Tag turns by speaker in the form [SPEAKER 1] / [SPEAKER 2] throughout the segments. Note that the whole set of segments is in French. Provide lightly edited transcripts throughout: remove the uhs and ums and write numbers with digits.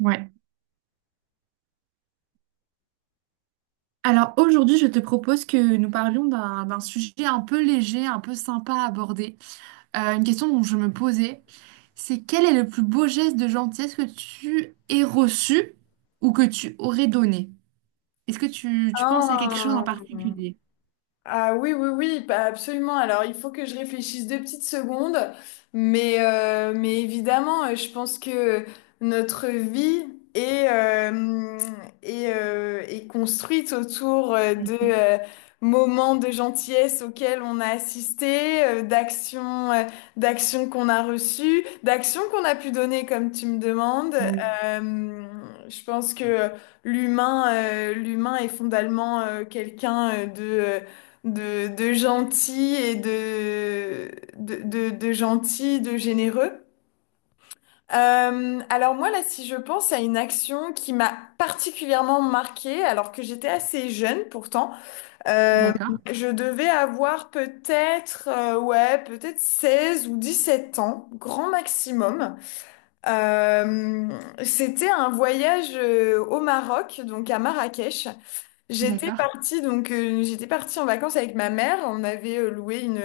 [SPEAKER 1] Ouais. Alors aujourd'hui, je te propose que nous parlions d'un sujet un peu léger, un peu sympa à aborder. Une question dont je me posais, c'est quel est le plus beau geste de gentillesse que tu aies reçu ou que tu aurais donné? Est-ce que tu penses à quelque chose en
[SPEAKER 2] Ah.
[SPEAKER 1] particulier?
[SPEAKER 2] Ah oui, oui, oui, bah, absolument. Alors, il faut que je réfléchisse deux petites secondes, mais évidemment, je pense que notre vie est, euh, est construite autour euh, de
[SPEAKER 1] Mhm.
[SPEAKER 2] euh, moments de gentillesse auxquels on a assisté, d'actions, d'actions qu'on a pu donner, comme tu me demandes.
[SPEAKER 1] Oui.
[SPEAKER 2] Euh, je pense que l'humain est fondamentalement quelqu'un , de gentil et de gentil, de généreux. Alors moi, là, si je pense à une action qui m'a particulièrement marquée, alors que j'étais assez jeune pourtant, euh,
[SPEAKER 1] D'accord,
[SPEAKER 2] je devais avoir peut-être, ouais, peut-être 16 ou 17 ans, grand maximum. Euh, C'était un voyage au Maroc, donc à Marrakech.
[SPEAKER 1] d'accord.
[SPEAKER 2] J'étais partie en vacances avec ma mère. On avait loué une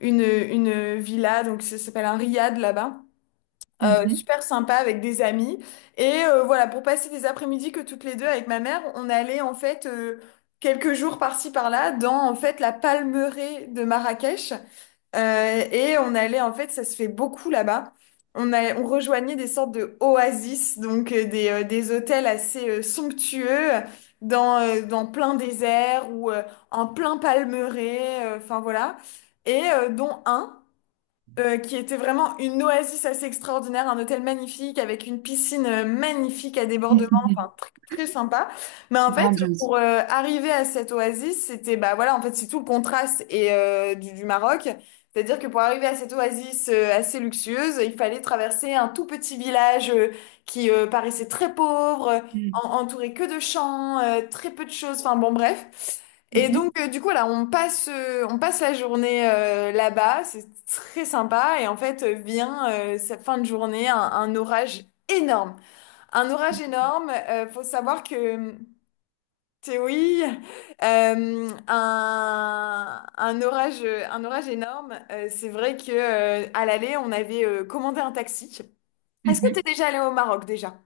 [SPEAKER 2] une une villa donc ça s'appelle un riad là-bas.
[SPEAKER 1] Mhm.
[SPEAKER 2] Super sympa avec des amis et voilà pour passer des après-midi que toutes les deux avec ma mère on allait en fait quelques jours par-ci par-là dans en fait la palmeraie de Marrakech, et on allait, en fait, ça se fait beaucoup là-bas. On rejoignait des sortes de oasis, donc des hôtels assez somptueux, dans plein désert ou en plein palmeraie, enfin voilà. Et dont un, qui était vraiment une oasis assez extraordinaire, un hôtel magnifique avec une piscine magnifique à débordement, enfin très sympa. Mais en fait,
[SPEAKER 1] Grandiose.
[SPEAKER 2] pour arriver à cette oasis, c'était bah voilà, en fait, c'est tout le contraste et du Maroc. C'est-à-dire que pour arriver à cette oasis assez luxueuse, il fallait traverser un tout petit village qui paraissait très pauvre,
[SPEAKER 1] Mhm.
[SPEAKER 2] entouré que de champs, très peu de choses, enfin bon bref. Et
[SPEAKER 1] Mhm.
[SPEAKER 2] donc, du coup, là, on passe la journée là-bas, c'est très sympa. Et en fait, vient cette fin de journée, un orage énorme. Un orage énorme. Faut savoir que Théoï, un orage énorme. C'est vrai que à l'aller, on avait commandé un taxi. Est-ce que tu
[SPEAKER 1] Mhm.
[SPEAKER 2] es déjà allé au Maroc déjà?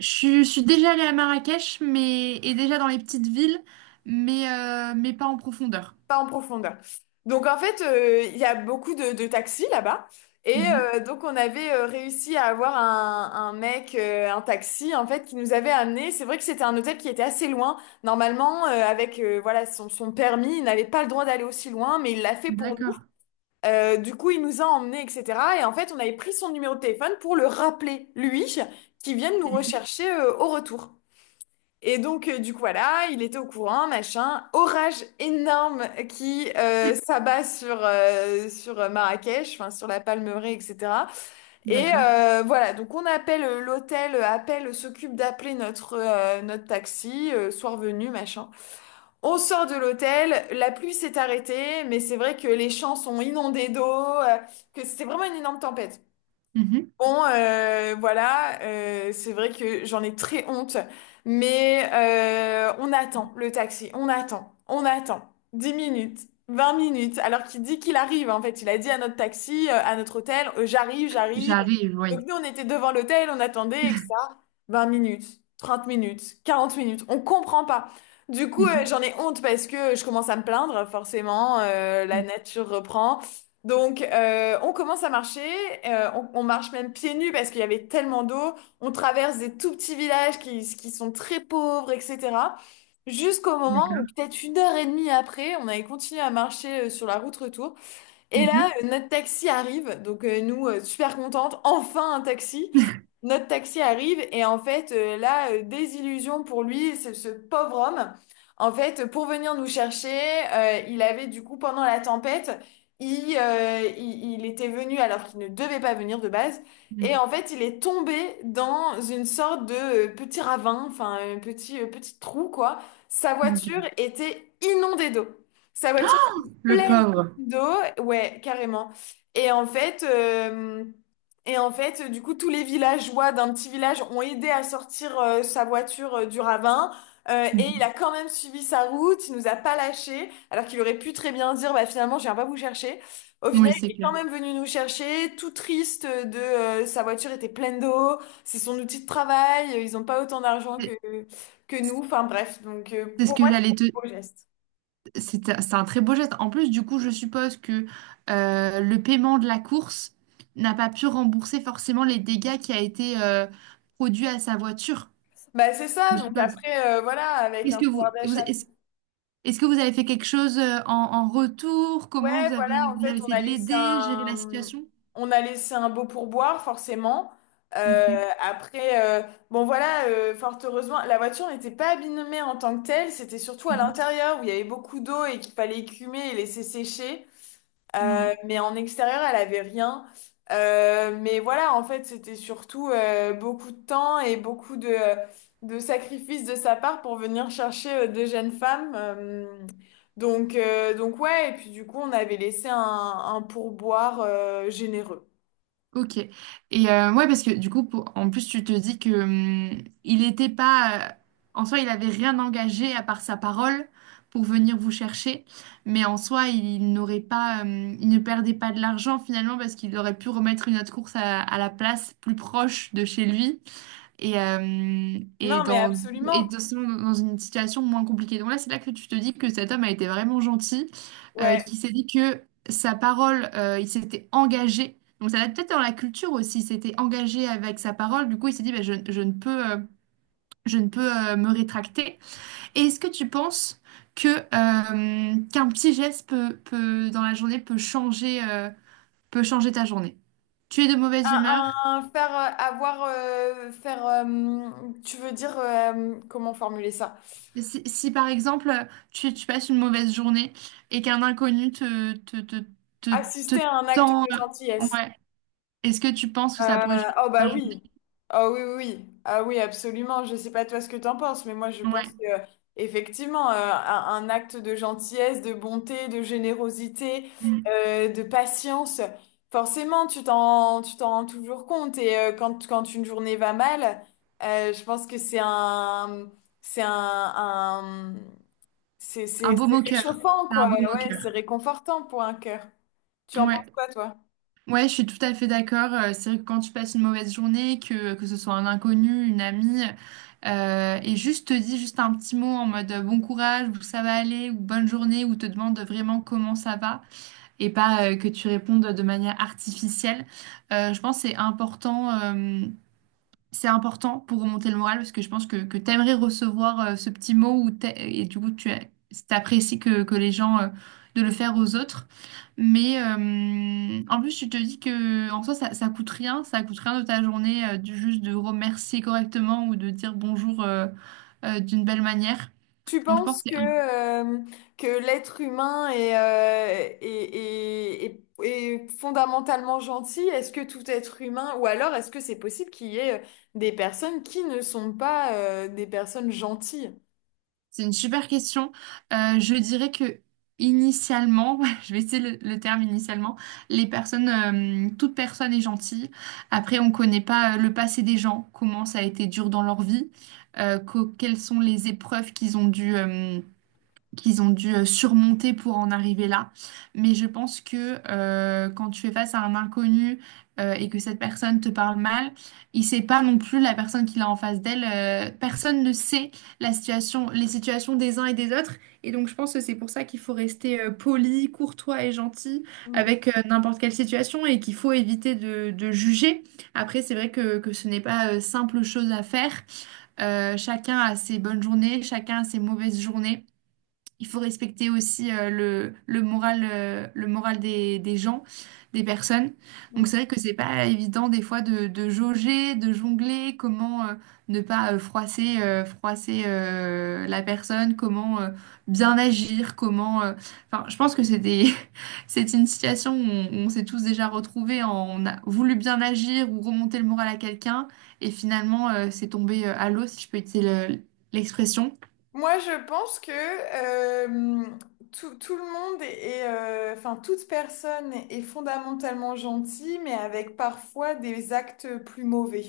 [SPEAKER 1] Je suis déjà allée à Marrakech mais, et déjà dans les petites villes, mais pas en profondeur.
[SPEAKER 2] Pas en profondeur. Donc en fait, il y a beaucoup de taxis là-bas. Et donc on avait réussi à avoir un mec, un taxi en fait, qui nous avait amené. C'est vrai que c'était un hôtel qui était assez loin. Normalement, avec voilà son permis, il n'avait pas le droit d'aller aussi loin, mais il l'a fait pour nous.
[SPEAKER 1] D'accord.
[SPEAKER 2] Du coup, il nous a emmenés, etc. Et en fait, on avait pris son numéro de téléphone pour le rappeler, lui, qui vienne nous
[SPEAKER 1] Mhm.
[SPEAKER 2] rechercher au retour. Et donc, du coup, voilà, il était au courant, machin. Orage énorme qui s'abat sur Marrakech, enfin, sur la Palmeraie, etc. Et
[SPEAKER 1] D'accord.
[SPEAKER 2] voilà, donc on appelle l'hôtel, s'occupe d'appeler notre taxi, soir venu, machin. On sort de l'hôtel, la pluie s'est arrêtée, mais c'est vrai que les champs sont inondés d'eau, que c'était vraiment une énorme tempête.
[SPEAKER 1] Mhm.
[SPEAKER 2] Bon, voilà, c'est vrai que j'en ai très honte, mais on attend le taxi, on attend, on attend, 10 minutes, 20 minutes, alors qu'il dit qu'il arrive, en fait. Il a dit à notre taxi, à notre hôtel, j'arrive, j'arrive.
[SPEAKER 1] J'arrive,
[SPEAKER 2] Donc
[SPEAKER 1] oui.
[SPEAKER 2] nous, on était devant l'hôtel, on attendait, etc. Vingt minutes, 30 minutes, 40 minutes, on comprend pas. Du coup,
[SPEAKER 1] Mhm.
[SPEAKER 2] j'en ai honte parce que je commence à me plaindre, forcément, la nature reprend. Donc, on commence à marcher, on marche même pieds nus parce qu'il y avait tellement d'eau. On traverse des tout petits villages qui sont très pauvres, etc. Jusqu'au moment
[SPEAKER 1] D'accord.
[SPEAKER 2] où, peut-être une heure et demie après, on avait continué à marcher sur la route retour. Et là,
[SPEAKER 1] Mhm.
[SPEAKER 2] notre taxi arrive, donc nous, super contentes, enfin un taxi. Notre taxi arrive et en fait, là, désillusion pour lui, ce pauvre homme. En fait, pour venir nous chercher, il avait du coup, pendant la tempête, il était venu alors qu'il ne devait pas venir de base. Et
[SPEAKER 1] Mhm.
[SPEAKER 2] en fait, il est tombé dans une sorte de petit ravin, enfin, un petit trou, quoi. Sa
[SPEAKER 1] Ok.
[SPEAKER 2] voiture était inondée d'eau. Sa voiture était
[SPEAKER 1] Le
[SPEAKER 2] pleine
[SPEAKER 1] pauvre.
[SPEAKER 2] d'eau, ouais, carrément. Et en fait, euh, et en fait, du coup, tous les villageois d'un petit village ont aidé à sortir sa voiture du ravin. Et il
[SPEAKER 1] Mhm.
[SPEAKER 2] a quand même suivi sa route, il nous a pas lâchés, alors qu'il aurait pu très bien dire, bah finalement, je viens pas vous chercher. Au final,
[SPEAKER 1] Oui,
[SPEAKER 2] il
[SPEAKER 1] c'est
[SPEAKER 2] est quand
[SPEAKER 1] clair.
[SPEAKER 2] même venu nous chercher, tout triste de sa voiture était pleine d'eau, c'est son outil de travail, ils ont pas autant d'argent que
[SPEAKER 1] C'est
[SPEAKER 2] que nous. Enfin bref, donc
[SPEAKER 1] c'est ce
[SPEAKER 2] pour
[SPEAKER 1] que
[SPEAKER 2] moi, c'est un
[SPEAKER 1] j'allais te...
[SPEAKER 2] beau geste.
[SPEAKER 1] C'est un très beau geste. En plus, du coup, je suppose que le paiement de la course n'a pas pu rembourser forcément les dégâts qui a été produit à sa voiture,
[SPEAKER 2] Bah, c'est ça,
[SPEAKER 1] je
[SPEAKER 2] donc
[SPEAKER 1] suppose.
[SPEAKER 2] après, voilà, avec
[SPEAKER 1] Est-ce
[SPEAKER 2] un
[SPEAKER 1] que
[SPEAKER 2] pouvoir d'achat.
[SPEAKER 1] est-ce que vous avez fait quelque chose en, en retour?
[SPEAKER 2] Ouais,
[SPEAKER 1] Comment
[SPEAKER 2] voilà, en
[SPEAKER 1] vous avez
[SPEAKER 2] fait,
[SPEAKER 1] essayé de l'aider, gérer la situation?
[SPEAKER 2] on a laissé un beau pourboire, forcément.
[SPEAKER 1] Mhm.
[SPEAKER 2] Après, bon, voilà, fort heureusement, la voiture n'était pas abîmée en tant que telle, c'était surtout à
[SPEAKER 1] Mhm.
[SPEAKER 2] l'intérieur où il y avait beaucoup d'eau et qu'il fallait écumer et laisser sécher.
[SPEAKER 1] Ouais,
[SPEAKER 2] Mais en extérieur, elle avait rien. Mais voilà, en fait, c'était surtout beaucoup de temps et beaucoup de sacrifices de sa part pour venir chercher deux jeunes femmes. Donc ouais, et puis du coup, on avait laissé un pourboire généreux.
[SPEAKER 1] ok. Et ouais, parce que du coup, pour- en plus, tu te dis que il était pas. En soi, il avait rien engagé à part sa parole pour venir vous chercher. Mais en soi, il n'aurait pas. Hum, il ne perdait pas de l'argent finalement parce qu'il aurait pu remettre une autre course à la place plus proche de chez lui. et, euh, et,
[SPEAKER 2] Non, mais
[SPEAKER 1] dans, et
[SPEAKER 2] absolument.
[SPEAKER 1] de- Dans une situation moins compliquée. Donc là, c'est là que tu te dis que cet homme a été vraiment gentil,
[SPEAKER 2] Ouais.
[SPEAKER 1] qui s'est dit que sa parole, il s'était engagé. Donc ça va peut-être dans la culture aussi, il s'était engagé avec sa parole. Du coup, il s'est dit, bah, je ne peux me rétracter. Et est-ce que tu penses que, qu'un petit geste peut, peut, dans la journée peut changer ta journée? Tu es de mauvaise humeur?
[SPEAKER 2] Faire avoir faire Tu veux dire comment formuler ça?
[SPEAKER 1] Si, si, par exemple, tu passes une mauvaise journée et qu'un inconnu te, te
[SPEAKER 2] Assister à un acte
[SPEAKER 1] tend,
[SPEAKER 2] de gentillesse.
[SPEAKER 1] ouais, est-ce que tu penses que ça pourrait
[SPEAKER 2] Euh,
[SPEAKER 1] changer
[SPEAKER 2] oh
[SPEAKER 1] ta
[SPEAKER 2] bah oui.
[SPEAKER 1] journée?
[SPEAKER 2] Oh oui, oui, oui. Ah oui, absolument. Je sais pas toi ce que t'en penses, mais moi je
[SPEAKER 1] Ouais.
[SPEAKER 2] pense que effectivement, un acte de gentillesse, de bonté, de générosité,
[SPEAKER 1] Mm.
[SPEAKER 2] de patience, forcément, tu t'en rends toujours compte. Et quand une journée va mal, je pense que c'est un-
[SPEAKER 1] Un beau
[SPEAKER 2] c'est
[SPEAKER 1] moqueur.
[SPEAKER 2] réchauffant,
[SPEAKER 1] C'est un
[SPEAKER 2] quoi.
[SPEAKER 1] beau
[SPEAKER 2] Ouais,
[SPEAKER 1] moqueur.
[SPEAKER 2] c'est réconfortant pour un cœur. Tu en penses
[SPEAKER 1] Ouais.
[SPEAKER 2] quoi, toi?
[SPEAKER 1] Ouais, je suis tout à fait d'accord. C'est vrai que quand tu passes une mauvaise journée, que ce soit un inconnu, une amie, et juste te dit juste un petit mot en mode bon courage, ou ça va aller, ou bonne journée, ou te demande vraiment comment ça va. Et pas que tu répondes de manière artificielle. Je pense que c'est important pour remonter le moral parce que je pense que tu aimerais recevoir ce petit mot ou t'a- et du coup tu apprécies que les gens de le faire aux autres. Mais en plus, tu te dis que en soi, ça coûte rien de ta journée, juste de remercier correctement ou de dire bonjour d'une belle manière.
[SPEAKER 2] Tu
[SPEAKER 1] Donc je pense
[SPEAKER 2] penses
[SPEAKER 1] que
[SPEAKER 2] que l'être humain est fondamentalement gentil? Est-ce que tout être humain, ou alors est-ce que c'est possible qu'il y ait des personnes qui ne sont pas des personnes gentilles?
[SPEAKER 1] c'est une super question. Je dirais que initialement, je vais essayer le terme initialement, toute personne est gentille. Après, on ne connaît pas le passé des gens, comment ça a été dur dans leur vie, quelles sont les épreuves qu'ils ont dû surmonter pour en arriver là. Mais je pense que quand tu fais face à un inconnu et que cette personne te parle mal, il sait pas non plus la personne qu'il a en face d'elle. Personne ne sait la situation, les situations des uns et des autres. Et donc je pense que c'est pour ça qu'il faut rester poli, courtois et gentil
[SPEAKER 2] Mm,
[SPEAKER 1] avec n'importe quelle situation et qu'il faut éviter de juger. Après, c'est vrai que ce n'est pas simple chose à faire. Chacun a ses bonnes journées, chacun a ses mauvaises journées. Il faut respecter aussi le moral des gens, des personnes. Donc
[SPEAKER 2] mm.
[SPEAKER 1] c'est vrai que c'est pas évident des fois de jauger, de jongler, comment ne pas froisser, froisser la personne, comment bien agir, comment. Enfin, je pense que c'est des, c'est une situation où on s'est tous déjà retrouvés, en- on a voulu bien agir ou remonter le moral à quelqu'un et finalement c'est tombé à l'eau, si je peux utiliser le- l'expression.
[SPEAKER 2] Moi, je pense que tout le monde enfin, toute personne est fondamentalement gentille, mais avec parfois des actes plus mauvais.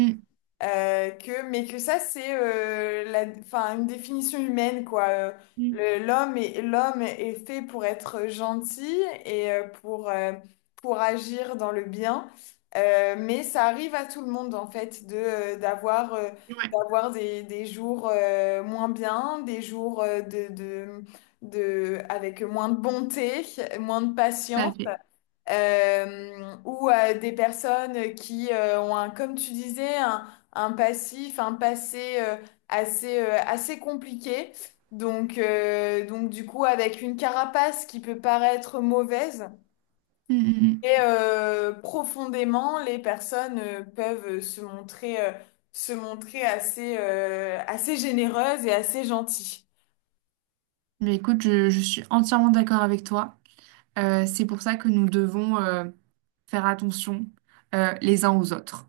[SPEAKER 1] Mm.
[SPEAKER 2] Mais que ça, c'est enfin, une définition humaine, quoi.
[SPEAKER 1] Mm.
[SPEAKER 2] L'homme est fait pour être gentil et pour agir dans le bien. Mais ça arrive à tout le monde, en fait, de, euh, d'avoir, euh,
[SPEAKER 1] Ouais,
[SPEAKER 2] d'avoir des jours moins bien, des jours avec moins de bonté, moins de
[SPEAKER 1] tout à
[SPEAKER 2] patience
[SPEAKER 1] fait.
[SPEAKER 2] euh, ou à des personnes qui ont un, comme tu disais, un passif, un passé assez, assez compliqué. Donc du coup, avec une carapace qui peut paraître mauvaise,
[SPEAKER 1] Mm, mm,
[SPEAKER 2] et
[SPEAKER 1] mm.
[SPEAKER 2] profondément, les personnes peuvent se montrer assez généreuses et assez gentilles.
[SPEAKER 1] Mais écoute, je suis entièrement d'accord avec toi. C'est pour ça que nous devons faire attention les uns aux autres.